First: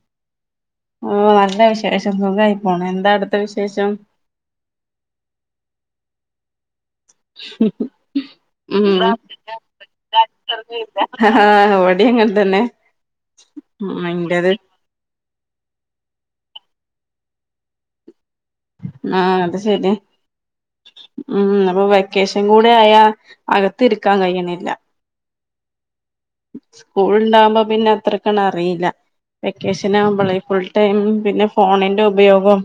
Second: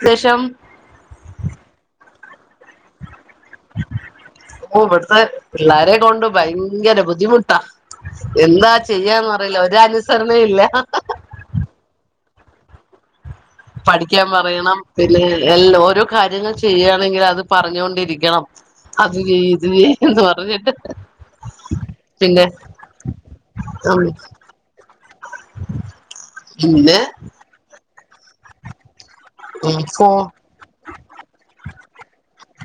ത്യാശ്യം ഓഹ് നല്ല വിശേഷം സുഖായി പോണ് എന്താഅട്ത്ത വിശേഷം ഓ ഇവിടുത്തെ പിള്ളാരെ കൊണ്ട് ഭയങ്കര ബുദ്ധിമുട്ടാ എന്താ ഉം ആ ചെയ്യാന്ന്അറിയില്ല ഒരഅന്സരണ ഇല്ല ഇവിടെ അങ്ങനെ തന്നെ ഉം പഠിക്കാൻ ഇന്റത് പറയണം പിന്നെ എൽ ഓരോ കാര്യങ്ങൾ ചെയ്യാണെങ്കില് അത് പറഞ്ഞുകൊണ്ടിരിക്കണം. അത് ആ വേ ഇത് വേ ശരി എന്ന് പറഞ്ഞിട്ട് ഉം അപ്പൊ വെക്കേഷൻ പിന്നെ കൂടെ ആയാ അകത്ത് ഉം ഇരിക്കാൻ കഴിയണില്ല. പിന്നെ സ്കൂള്ണ്ടാവുമ്പോ പിന്നെ അത്രക്കണ് അറീല്ല ഫോ വെക്കേഷനാവുമ്പോളേ ഫുൾ ടൈം പിന്നെ ഫോണിന്റെ ഉപയോഗം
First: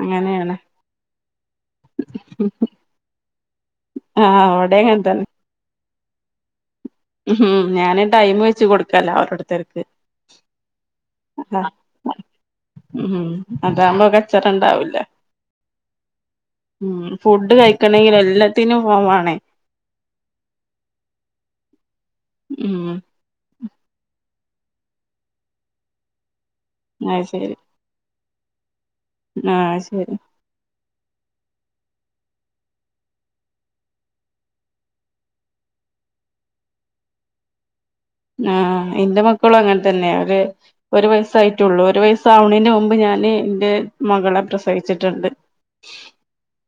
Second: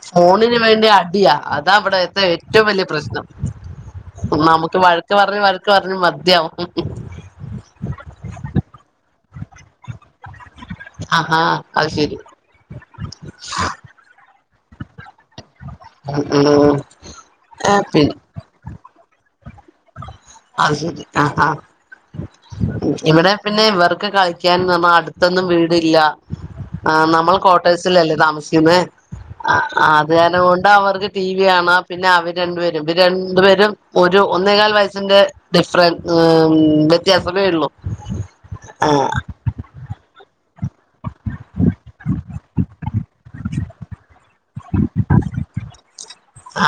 അങ്ങനെയാണ് ഫോണിന് വേണ്ടി അടിയാ അതാ ഇവിടെത്തെ ഏറ്റവും വലിയ പ്രശ്നം ആ നമുക്ക് അവിടെ അങ്ങനെ വഴക്ക് തന്നെ പറഞ് വഴക്ക് പറഞ്ഞ് മദ്യയാവും ഉം ഞാന് ടൈം വെച്ച് കൊടുക്കലാ ഓരോരുത്തർക്ക് ആഹാ അത് ശരി [unintelligible] ഉ അതാകുമ്പോ കച്ചറ ഉണ്ടാവൂല്ല [unintelligible] ഉം ഫുഡ് ഏ കഴിക്കണെങ്കി പിന്നെ എല്ലാത്തിനും ഫോൺ വാണേ അത് ശരി ആ ആ ഉം ഇവടെ പിന്നെ ഇവ കക്ക് കളിക്കാൻ നമ്മെ അടുത്തൊന്നും വീടില്ല ആ അത് നമ്മൾ ശരി കോട്ടേഴ്സ് ലല്ലേ താമസി [unintelligible] ആ ആഹ് അത് ശരി കാരണം കൊണ്ടാ അവർക്ക് ടി വി കാണാ പിന്നെ അവര് രണ്ടുപേരും ഇവര് രണ്ടുപേരും ഒരു ഒന്നേകാൽ വയസ്സിന്റെ ഡിഫറൻസ് ഏ വ്യത്യാസമേ ഉള്ളൂ ആ ഇന്റെ മക്കളും അങ്ങനെ തന്നെ അവര് ഒരു വയസായിട്ടുള്ളൂ ഒരു വയസാവണേന്റെ മുമ്പ് ഞാന് ഇന്റെ മകളെ പ്രസവിച്ചിട്ടുണ്ട് ആ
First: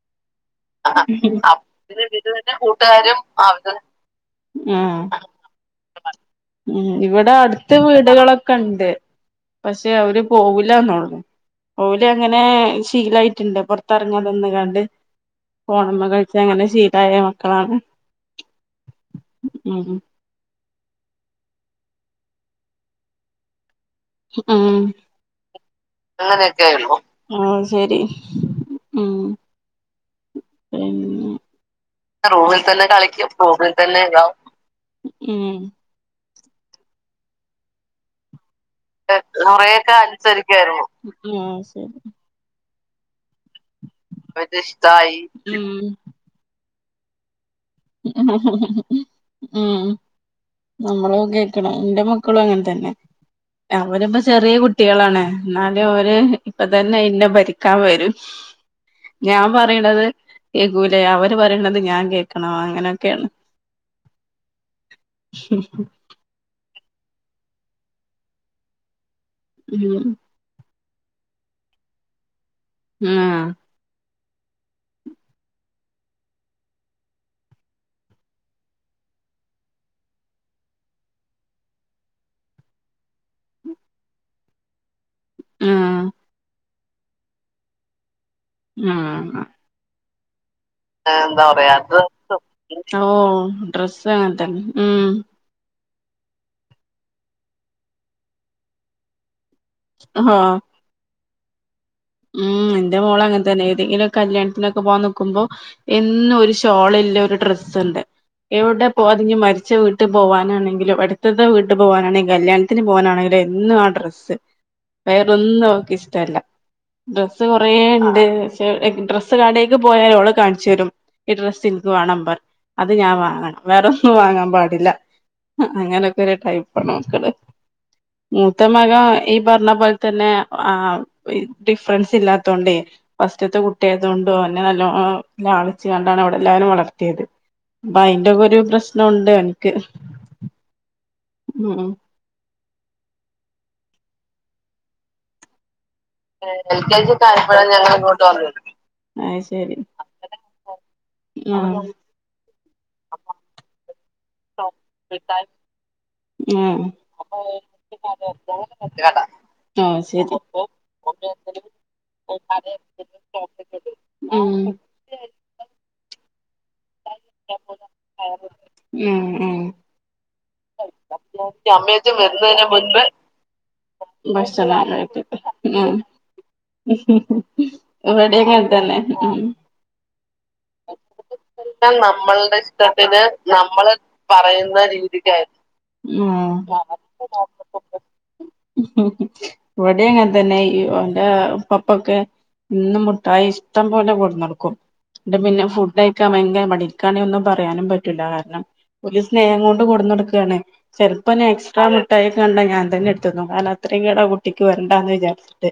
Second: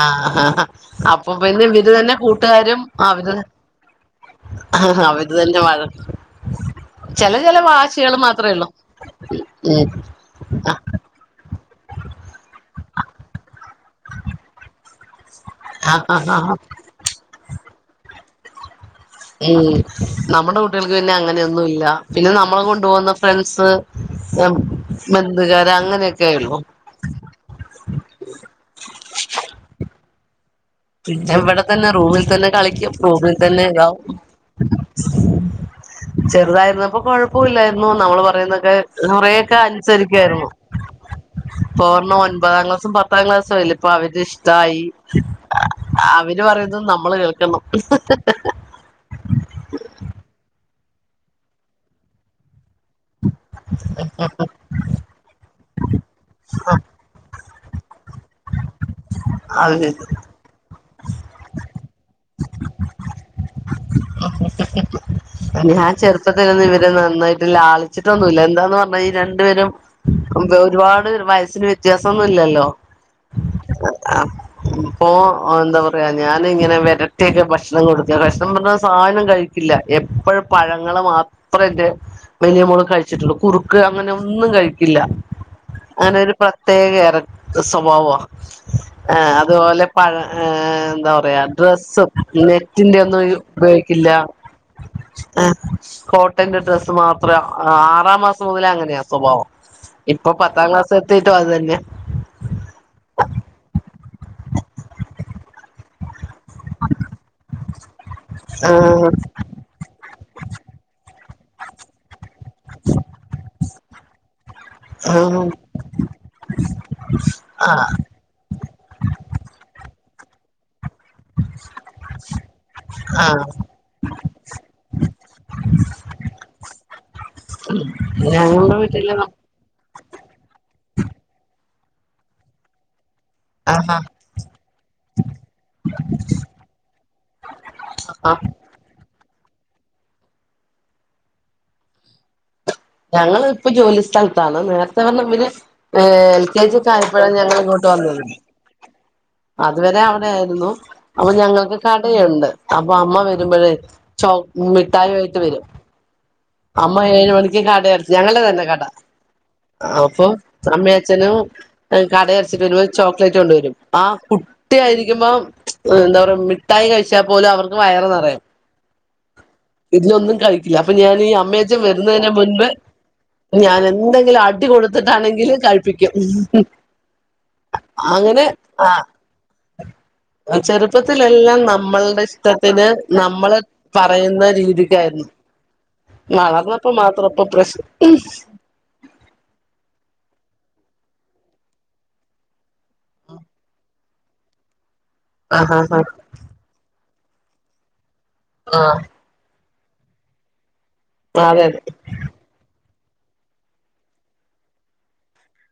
അപ്പൊ പിന്നെ ഇവര് തന്നെ കൂട്ടുകാരും അവര് ത ആ ആഹ് അവര് തന്നേ വഴക്ക് ഉം ഇവിടെ അടുത്ത ഉള്ളൂ വീടുകളൊക്കെണ്ട് ഉം പക്ഷെ അവര് ആ പോവൂല്ലാന്നൊള്ളു ഓല് അങ്ങനെ ശീലായിട്ടുണ്ട് പൊറത്തറങ്ങാതെ നിന്ന്കാണ്ട് ഫോണ്മ്മ ആ ആ കൾചങ്ങനെ ശീലായ മക്കളാണ് ഉം നമ്മുടെ കുട്ടികൾക്ക് പിന്നെ അങ്ങനെയൊന്നുല്ല പിന്നെ നമ്മളെ കൊണ്ടു പോകുന്ന ഫ്രണ്ട്സ് ഉം ബന്ധുക്കാര് അങ്ങനെയൊക്കെ ഉള്ളു അങ്ങനെക്കായിരുന്നു ഉം ശെരി ഉം പിന്നെ ഇവിടെ തന്നെ റൂമിൽ തന്നെ കളിക്കും റൂമിൽ തന്നെ ഇതാവും ഉം ചെറുതായിരുന്നപ്പൊ കൊഴപ്പുല്ലായിരുന്നു നമ്മൾ പറയുന്നെ ക്കെ കുറൊക്കെ കൊറെയൊക്കെ അനുസരിക്കായിരുന്നു ആഹ് ശരി ഇപ്പോരെണ്ണം ഒൻപതാം ക്ലാ സും പത്താം ക്ലാസ്സും ആയില്ലേ ഇപ്പ അവന് അവര്ടെഷ്ടായി ഇഷ്ടായി ഉം അവര് പറയുന്നത് നമ്മള് കേൾക്കണം ഉം നമ്മളത് കേക്കണം ഇന്റെ മക്കളും അങ്ങനെ തന്നെ അവരിപ്പോ ചെറിയ കുട്ടികളാണ് എന്നാലും അവര് ഇപ്പ തന്നെ ഇന്നെ ഭരി ക്കാവരും ഞാൻ അത് പറിണത് കേക്കൂലെ അവര് പറിണത് ഞാൻ കേ ക്കണോ അങ്ങനൊക്കാണ് ഞാൻ ചെറുപ്പത്തിലൊന്നും ഇവരെ നന്നായിട്ട് ലാളിച്ചിട്ടൊന്നുല്ല എന്താന്ന് പറഞ്ഞ ഈ ര ണ്ടുപേരും ഉം എന്ത് ഒരുപാട് വയസിന് വ്യത്യാസൊന്നുല്ലല്ലോ ആ ആ ഇപ്പോ എന്താപറയാ ഞാൻങ്ങനെ വരട്ടിയൊക്കെ ഭക്ഷണം കൊടുക്ക ഭക്ഷണം പറഞ്ഞാ ഒരു സാധനം കഴി ക്കില്ല എപ്പോഴും പഴങ്ങള് മാത്രേ ഇന്റെ വല്യ മോള് കഴിച്ചിട്ടുള്ളൂ കുറുക്ക് അങ്ങനെ ഒന്നും കഴിക്കില്ല ആഹ് അങ്ങനെ ഒരു പ്രത്യേകറെ സ്വഭാവ ആ അതുപോലെ പഴ ആ എന്താ പറയാ ഡ്രസ്സ് ഡ്രസ്സും നെറ്റിന്റെ ഓ ഒന്നും ഉപയോഗിക്കില്ല ഡ്രസ്സങ്ങ തന്നെ ഉം കോട്ടന്റെ ഡ്രസ്സ് മാത്രേ ആറാം മാസം മുതലേ അങ്ങനെയാ സ്വഭാവം ഇപ്പൊ ഹാ പത്താം ക്ലാസ് എത്തിട്ടും അത് തന്നെ ഉം ഇന്റെ മോളങ്ങനെതന്നെ ഏതെങ്കിലും കല്യാണത്തിനൊക്കെ പോവാൻ നിക്കുമ്പോ എ ന്നൊരു ഷാള്ല്ല ഒരു ഡ്രസ്സ്ണ്ട് എവിടെ പോ ആഹ് അത് ഞ്ഞി മര്ച്ച വീട്ട് ക്ക് പോകാനാണെങ്കിലും അടുത്ത്ത്തെ വീട്ടു പോകാനാണെങ്കും കല്യാണത്തിന് പോകാനാണെങ്കിലും എന്നും ആ ഡ്രസ്സ് ആഹ് വേറൊന്നും അവക്ക് ഇഷ്ടല്ല ഡ്രസ്സ് ആഹ് കൊറേണ്ട് ക്ഷെ ഡ്രസ്സ് കടേക്ക് പോയാ ഓള് കൺചേരും ഈ ഡ്രസ് ഇൻക്ക് വാണം പ അത് ഞാൻ ആഹ് വാങ്ങണം വേറെന്നും വാങ്ങാൻ പാടില്ല അങ്ങനെയൊക്കെ ഒരു ടൈപ്പാണ് മക്കല് മൂത്ത ഞങ്ങളുടെ മകൻ വീട്ടില് ഈ പറഞ്ഞ പോലെ തന്നെ ആ ഡിഫ്റെന്റ്സ് ഇല്ലാത്തോണ്ട് ഫസ്റ്റ്ത്തെ കുട്ടി ആഹാ ആയതോണ്ട് ഓനെ നല്ലോണം ലാളിച്ചാണ്ടാണ് അവിടെ എല്ലാരും വളർത്തിയത് പ്പം ആഹ് അയിന്റെക്കൊരു പ്രശ്നമുണ്ട് എനക്ക് ഉം ഉം ഞങ്ങള് ഇപ്പം ജോലി സ്ഥലത്താണ് നേർത്തേ വന്ന് ഇവര് ഏ എൽ കെ ജി യൊക്കെ ആയപ്പോഴാണ് ഞങ്ങള് ഇങ്ങോട്ട് വന്നത് അത് വരെ അവിടെ ആയിരുന്നു അപ്പോ ഞങ്ങക്ക് ഉം കടയുണ്ട് അപ്പൊ അമ്മ വരുമ്പോഴേ ചോപ്പ് മിഠായിയിട്ട് വരും അമ്മ ഏഴ് മണിക്ക് ഈ കടയടച്ച് ഉം ഞങ്ങള്ടെതന്നെ തന്നെ കട ആ ആഹ് അപ്പൊ ശരി അമ്മിം അച്ഛനും കടയടച്ചു വരുമ്പോൾ ചോക്ലേറ്റ് കൊണ്ട് വരും ആ കുട്ടി ആയിരിക്കുമ്പോ ഉം എന്താ പറയാ മിട്ടായി കഴിച്ചാ പോലും അവർക്ക് വയറ് നിറയും ഉം ഉം ഇതിലൊന്നും കഴി അപ്പൊ ഞാന് ഈ അമ്മയചാനും വരുന്ന തിന് മുൻപ് ഞൻ എന്തെങ്കിലും അടി ഭക്ഷണം കൊടുത്തിട്ടാണെങ്കിലും കഴിപ്പിക്കും ഇവിടിം അങ്ങനെ ആ ഇങ്ങനെത്തന്നെ ചെറുപ്പത്തിലെല്ലാം നമ്മളുടെ ഇഷ്ടത്തിന് നമ്മള് പറയുന്ന രീതിക്കായിരുന്നു ഉം വളർന്നപ്പോ മാത്രം ഇപ്പൊ പ്രശ്ന ഇവടിം അങ്ങനെ അങ്ങനെ തന്നെ ഇവന്റെ പപ്പക്ക് എന്നും മുഠായി ഇഷ്ടം പോലെ കോടന്നൊടുക്കും ഇവിടെ പിന്നെ ആഹ് ഫുഡ് ആഹ് ആഹ് കഴിക്കാൻ ഭയങ്കര മടി ഇന്ക് ആണെങ്കിൽ ഒന്നും പറയാനും പറ്റൂല്ല കാരണം ആഹ് ഒരു സ്നേഹം കൊണ്ട് ക്കയാണ് ചെലപ്പോ അതെ അതെ എക്സ്ട്രാ മിട്ടായി കണ്ട ഞാൻ തന്നെ എടുക്കും തിന്നും അയ്‌ന് അത്രയും കേട് കുട്ടിക്ക് വരണ്ടാന്ന് വിചാരിച്ചിട്ട്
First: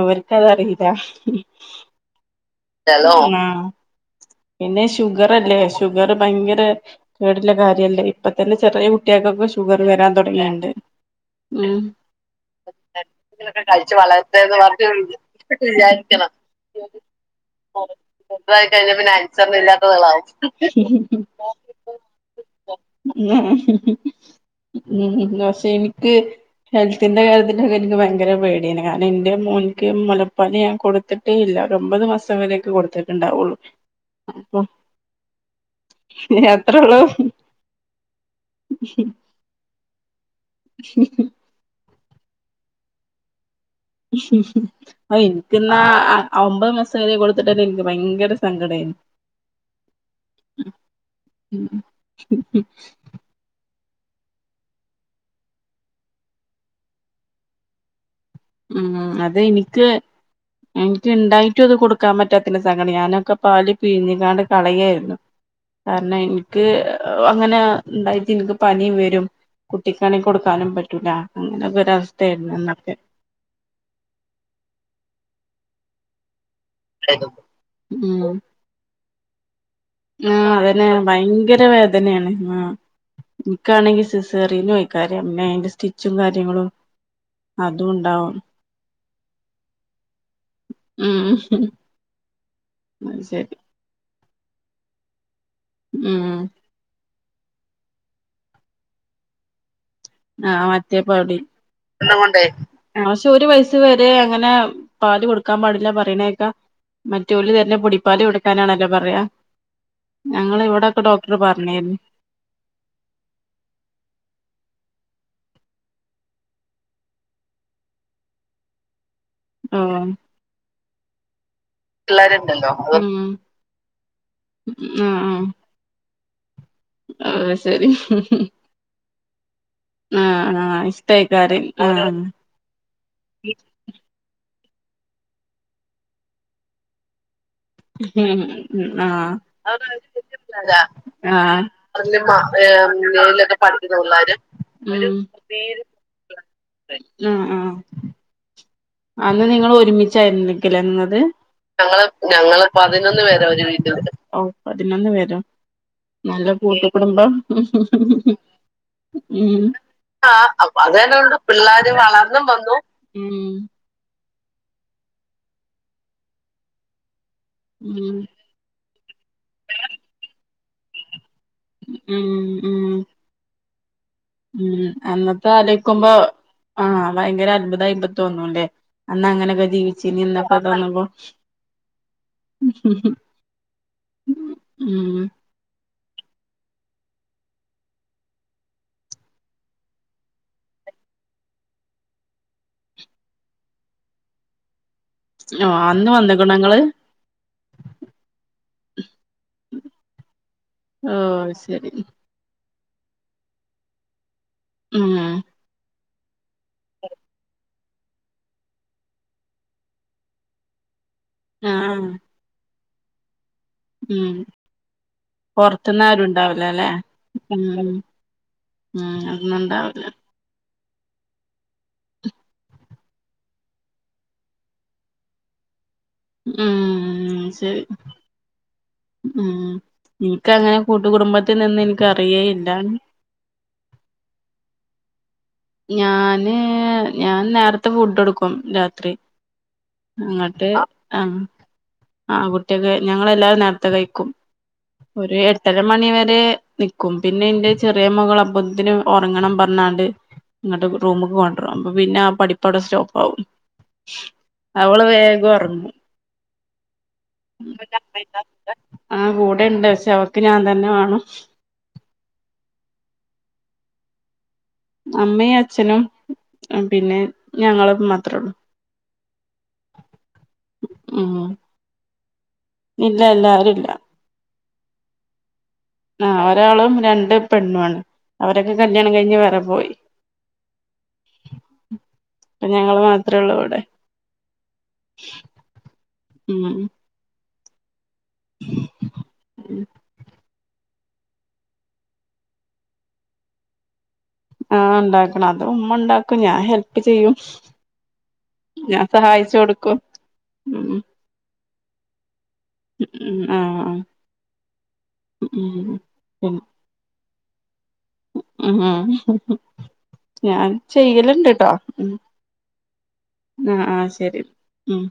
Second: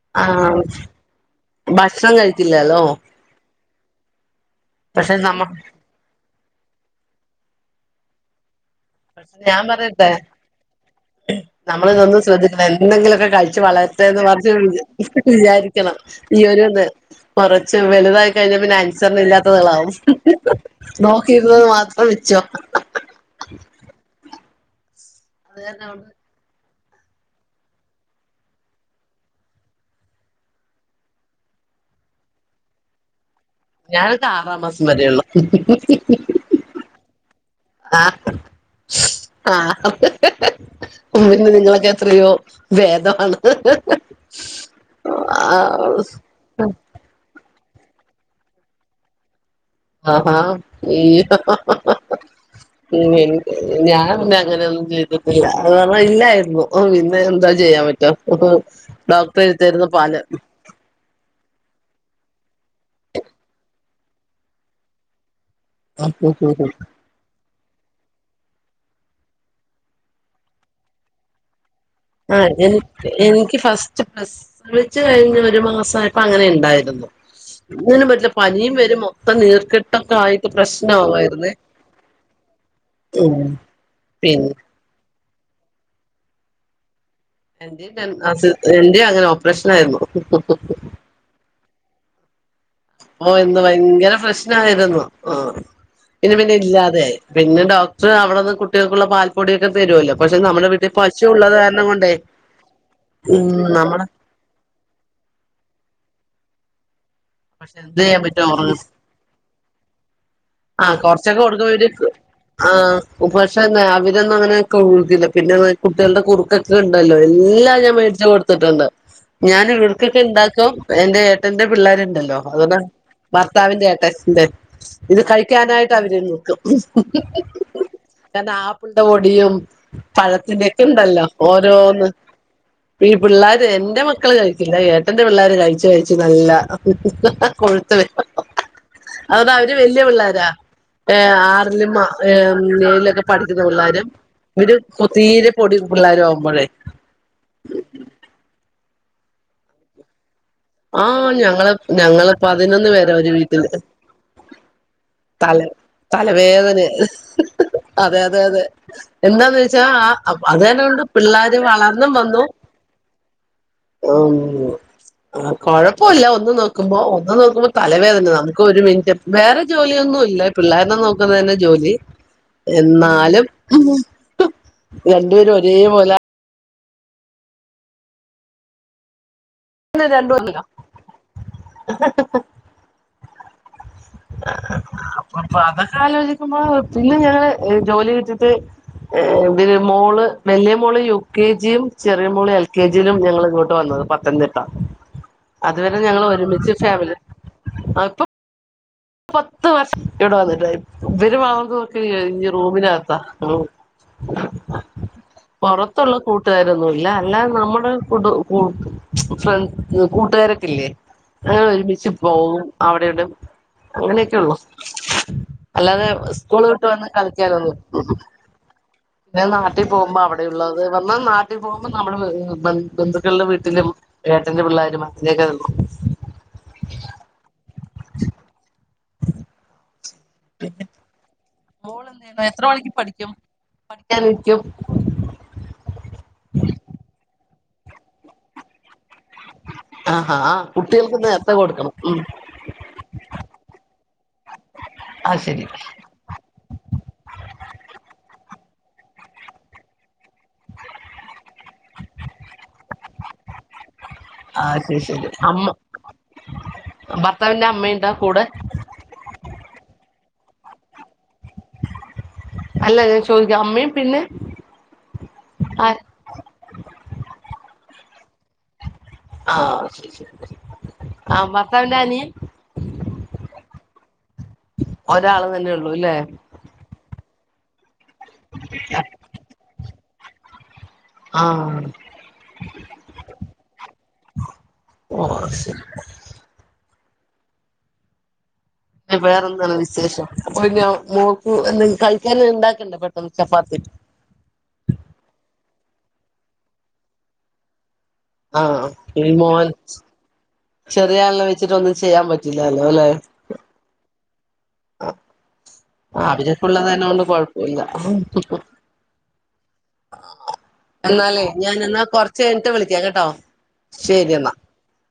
ഇവർക്ക് അത് ആഹ് അറിയല്ല ഭക്ഷണം കഴിക്കില്ലല്ലോ ആ [unintelligible] പിന്നെ പക്ഷെ ഷുഗർ നമ്മ അല്ലേ ഷുഗർ ഭയങ്കര പേടിയുള്ള കാര്യല്ലേ ഇപ്പൊ തന്നെ- ചെറിയ കുട്ടികക്കൊക്കെ ഷുഗർ വരാൻ തൊടങ്ങിയുണ്ട് ഞമ്മയ്ളിതൊന്ന് ശ്രദ്ധിക്കണം എന്തെങ്കിലുമൊക്കെ കഴിച്ച് എന്തെങ്കിലൊക്കെ വളരട്ടെ എന്ന് പറഞ് വളരട്ടെന്ന് പറഞ്ഞ് വിചാരിക്കണം ഈ ഒരുഇത് [unintelligible] കുറച്ച് വലുതായി കഴിഞ്ഞ പിന്നെ അനുസരണ ഇല്ലാത്താവും ഉം നോക്കിയിരുന്നത് മാത്രം- ജ ഹ്ഹ്ഹ് [unintelligible] മം [unintelligible] ഉം അത് പക്ഷെ കാരണം എനിക്ക് അവിടെ ഹെൽത്തിന്റെ കാര്യത്തിനൊക്കെ എനിക്ക് ഭയങ്കര പേടിയാണ് കാരണം എന്റെ മോനിക്ക് മൊലപ്പാല് ഞാൻ കൊടുത്തിട്ടേ ഇല്ല ഒരു ഒമ്പത് മാസം വരെക്കെ കൊടുത്തിട്ടുണ്ടാവൊള്ളൂ ഞാനൊക്കെ ആറാം മാസം വരെ ഒള്ളു അത്രേള്ളൂ ആഹ് ആഹ് [unintelligible] നിങ്ങളൊക്കെയാ എത്രയോ ഭേദമാണ് അ ആ എനിക്കിന്നാ ഒമ്പത് മാസം വരെ കൊടുത്തിട്ട് അതെനിക് ഭയങ്കര സങ്കടേനു ആഹ് ഹാ [unintelligible] ഞാൻ പിന്നെ അങ്ങനെയൊന്നും ചെയ്തിട്ടില്ല അന്നേരം ഇല്ലായിരുന്നു പിന്നെ എന്താ ചെയ്യാൻ പറ്റ ഉം അത് എനിക്ക് എനിക്ക് ഇണ്ടായിട്ടും അത് കൊടുക്കാൻ കൊടക്കാൻ പറ്റാത്തിന്റെ സങ്കടാ ഞാനൊക്കെ പാല് പിഴിഞ്ഞിക്കാണ്ട് കളയായിരുന്നു കാരണം എനിക്ക് അങ്ങനെ ഉണ്ടായിട്ട് എനിക്ക് പനി വരും കുട്ടിക്കാണെങ്കിൽ കൊടുക്കാനും പറ്റൂല്ല അങ്ങനെ ആ എനിക്ക് ഇന്ക് ഫസ്റ്റ് പ്രസവിച്ച് കഴിഞ്ഞ് ഒരു മാസം ആയപ്പോ അങ്ങനെ ണ്ടായിരുന്നു ഒന്നിനും പറ്റില്ല ഉം പനിയും വരും മൊത്തം നീർക്കെട്ട് ആഹ് അതന്നെ ഭയങ്കര വേദനയാണ് ആഹ് ഉം എനിക്കാണെങ്കിൽ പിന്നെ സിസ്സേറിയനുമായി കാര്യ. പിന്നെ അതിന്റെ സ്റ്റിച്ചും കാര്യങ്ങളും അതും എന്റേം രണ്ട് ആ ഉണ്ടാവും സിസ് എന്റെയും അങ്ങനെ ഓപ്പറേഷൻ ആയിരുന്നു ഹ് ഹ് ഹ് ഉം അത് ഓ ശരി ഇന്ന് ഭയങ്കര പ്രശ്നായിരുന്നു ആ പിന്നെ ഉം പിന്നെ ഇല്ലാതെ ആയി പിന്നെ ഡോക്ടർ അവിടുന്ന് കുട്ടികൾക്കുള്ള പാൽപ്പൊടിയൊക്കെ തെരുല്ലോ പക്ഷെ ആഹ് നമ്മുടെ വീട്ടിൽ മറ്റേ പൗടി പശുള്ളത് കാരണം കൊണ്ടേ ആഹ് പക്ഷെ ഒരു ഉം വയസ്സ് നമ്മടെ വരെ അങ്ങനെ പാല് കൊടുക്കാൻ പാടില്ല പറയണെ മറ്റോല് തരുന്ന പക്ഷെ എന്ത് പൊടിപ്പാല് ചെയ്യാൻ പറ്റും കൊടുക്കാനാണല്ലോ പറയാ ഞങ്ങള് ആഹ് ഇവിടൊക്കെ ഡോക്ടർ കൊറച്ചൊക്കെ പറഞ്ഞേര്ന്നു കൊടുക്കുമ്പര് ആ പക്ഷെ ന്നാ അവരൊന്നും അങ്ങനെ ക്കെതില്ലാ പിന്നെ കുട്ടികളുടെ കുറുക്കൊക്കെ ഉണ്ടല്ലോ എല്ലാം ഞാൻ മേടിച്ചു കൊടുത്തിട്ടുണ്ട് ഞാൻ ഓഹ് ഇവൾക്കൊക്കെ ഇണ്ടാക്കും എന്റെ ഏട്ടന്റെ പിള്ളേരുണ്ടല്ലോ അതു ഭർത്താവിന്റെ ഏട്ടൻ ന്റെ ആഹ് ഇത് ആഹ് കഴിക്കാനായിട്ട് അവരിന്നു അത് ശരി കാരണം ആപ്പിളിന്റെ പൊടിയും. ആഹ് പഴത്തിന്റെ ഒക്കെ ആഹ് ഉണ്ടല്ലോ ഇഷ്ടായിക്കാരം ഓരോന്ന് ആഹ് ഈ പിള്ളേര് എന്റെ മക്കള് കഴിക്ക്‌ ല്ല ഏട്ടന്റെ പിള്ളാര് കഴിച്ചു കഴിച്ചു നല്ല കൊഴുത്ത് വെ ഉം ആഹ് അതവ ര് വലിയ പിള്ളാര ഏ ആറിലും ആഹ് ഏഴിലൊക്കെ ഏഴിലൊക്കെ പഠിക്കുന്ന പിള്ളാരും പിള്ളാര് ഇവര് കൊ തീരെ പൊടി പിള്ളേരും ആവുമ്പോഴേ മ് മ്. അന്ന് നിങ്ങൾ ഒരുമിച്ചായിരുന്നെ. ക്കല്ല നിന്നത് ഞങ്ങള് ഞങ്ങള് പതിനൊന്നു പേരാ ഒരു വീട്ടില് നിന്നത് ഓ പതിനൊന്ന് പേരോ? തല നല്ല തലവേദന കൂട്ടു കുടുമ്പം അതെ അതെ അതെ എന്താന്ന് മ്മ്. വെച്ചാ ആ അതന്നെണ്ട് അതൊണ്ട് നമ്മടെ പിള്ളേര് പിള്ളാര് വളർന്നും വന്നു ഉം ഉം ആ കൊഴപ്പൊല്ല ഒന്ന് നോക്കുമ്പോ നോക്കുമ്പോ ഉം തലവേദന നമുക്ക് ഒരു മിനിറ്റ് വേറെ ജോലിയൊന്നും ഇല്ല പിള്ളേരെ നോക്കു തന്നെ ജോലി ഉം ഉം എന്നാലും ഉം അന്നത്തെ രണ്ടുപേരും ആലോയിക്കുമ്പോ ഒരേപോലെ ആഹ് ഭയങ്കര അത്ഭുതം ആയിപ്പ തോന്നുംല്ലേ അന്ന് അങ്ങനൊക്കെ ജീവിച്ചിരിന്നൊക്കെ രണ്ടുമല്ലോ തോന്നുമ്പോ മ്മ്ഹ് ഹ് അപ്പ ഇപ്പൊ അതെ ആലോചിക്കുമ്പോ പിന്നെ ഞങ്ങള് ജോലി കിട്ടിട്ട് ഇതി മോള് വലിയ മോള് യു കെ ജിയും ചെറിയ മോള് എൽ കെ ജിയിലും ഞങ്ങൾ ഇങ്ങോട്ട് വന്നു പത്തനംതിട്ട ആ അതുവരെ അന്ന് ഞങ്ങള് വന്ന്ക്ക്ണോ ഒരുമിച്ച് ഇങ്ങള് ഫാമിലി ആഇപ്പ പത്ത് വർഷം ഇവിടെ വന്നിട്ട് ഓ ഇവര് ശരി മാറുമ്പോക്കെ വിചാരിക്കും റൂമിനാത്ത ഉം പൊറത്ത് ടുത്തുള്ള കൂട്ടുകാരൊന്നുല്ല അല്ലാതെ നമ്മുടെ കുടു മ്ച്ച് ഫ്രണ്ട് കൂട്ടുകാരൊക്കെല്ലേ ആ ഒരുമിച്ച് പോകും അവിടെവിടേം ഉം അങ്ങനെയൊക്കെ ഉള്ളു പൊറത്ത്ന്ന് അല്ലാതെ ആരും സ്കൂള് വിട്ട് ഉണ്ടാവൂലല്ലേ വന്ന് ഉം കളിക്കാനൊന്നും ഉം പിന്നെ നാട്ടിൽ അന്നുണ്ടാവൂല പോകുമ്പോ അവിടെ ഉള്ളത് അ വന്നാ നാട്ടിൽ പോകുമ്പോൾ നമ്മള് ബന്ധുക്കളുടെ വീട്ടിലും ഏട്ടന്റെ പിള്ളേരും അങ്ങനൊക്കെ ഉള്ളു ഉം ശരി ഉം നിനക്ക് അങ്ങനെ കൂട്ടുകുടുംബ മോൾ എന്ത് ചെയ്യണ് എത്ര മണിക്ക് പഠിക്കും പഠിക്കാനിരിക്കും ഞാന് ഞാൻ നേരത്തെ ഫുഡ് കൊടുക്കും രാത്രി ആഹാ ആ അങ്ങട്ട് കുട്ടികൾക്ക് ആഹ് നേരത്തെ കൊടുക്കണം ഉം ആ കുട്ടിയക്കെ ഞങ്ങളെല്ലാവരും നേരത്തെ കഴിക്കും ആ ഒരു ശരി എട്ടര മണിവരെ നിക്കും പിന്നെ എന്റെ ചെറിയ മകൾ അബ ഇതിന് ഒറങ്ങണം പറഞ്ഞാണ്ട് ഇങ്ങട്ട് റൂമിക്ക്‌ പോണം അപ്പ പിന്നെ ആ പഠിപ്പടെ സ്റ്റോപ്പ്‌ ആവും ശരി അവള് ശരി വേഗം അമ്മ ഒറങ്ങും ആ [unintelligible] അമ്മയുണ്ടാ കൂടെ ആഹ് കൂടെ ഇണ്ട് ക്ഷേ അവക്ക് ഞാൻ തന്നെ വേണം അല്ല ഞാൻ ചോദിക്കാം അമ്മയും പിന്നെ അമ്മയും ആ അച്ഛനും പിന്നെ ഞങ്ങള മാത്രേ ഉള്ളൂ ആഹ ശരി ശരി ആ ഉം ഭർത്താവിന്റെ ആനിയൻ ഇല്ല എല്ലാരും ഇല്ല ഒരാള് തന്നെ ഉള്ളൂ ല്ലേ ആ ഒരാളും രണ്ട് പെണ്ണു ണ് അവരൊക്കെ കല്യാണം കഴിഞ്ഞ് വറെ പോയി ആഹ് അപ്പ ഞങ്ങള് മാത്രേ ഉള്ളൂ ഇവിടെ ഓ അ ശരി ഉം മോക്ക് എന്തെങ്ക കഴിക്കാന ഇണ്ടാക്കണ്ട പെട്ടെന്ന് ചപ്പാത്തി് ആ ഇണ്ടാക്കണം അത് ഉമ്മ ഇണ്ടാക്കും ഞാൻ ഹെല്പ്പ് ചെയ്യും ആ ഞാൻ ഇനി സഹായിച്ചു മോൻ കൊടുക്കും ഉം ചെറിയ ആളെ വെച്ചിട്ട ഒന്ന് ചെയ്യാൻ പറ്റു റ്റി ല്ലല്ലോല്ലേ ഉം ആഹ് ആ ഉം ആ ഉം അവരൊക്കെ ഉള്ളകാരണാണ്ട് കുഴപ്പില്ല ഉം ഞാൻ എന്നാലേ ചെയ്യലുണ്ട് ട്ടോ ഞാൻ എന്നാ ഉം കൊറച്ച് കഴിഞ്ഞിട്ട് വിളിക്കാം കേട്ടോ ആ ആ ശരി ഉം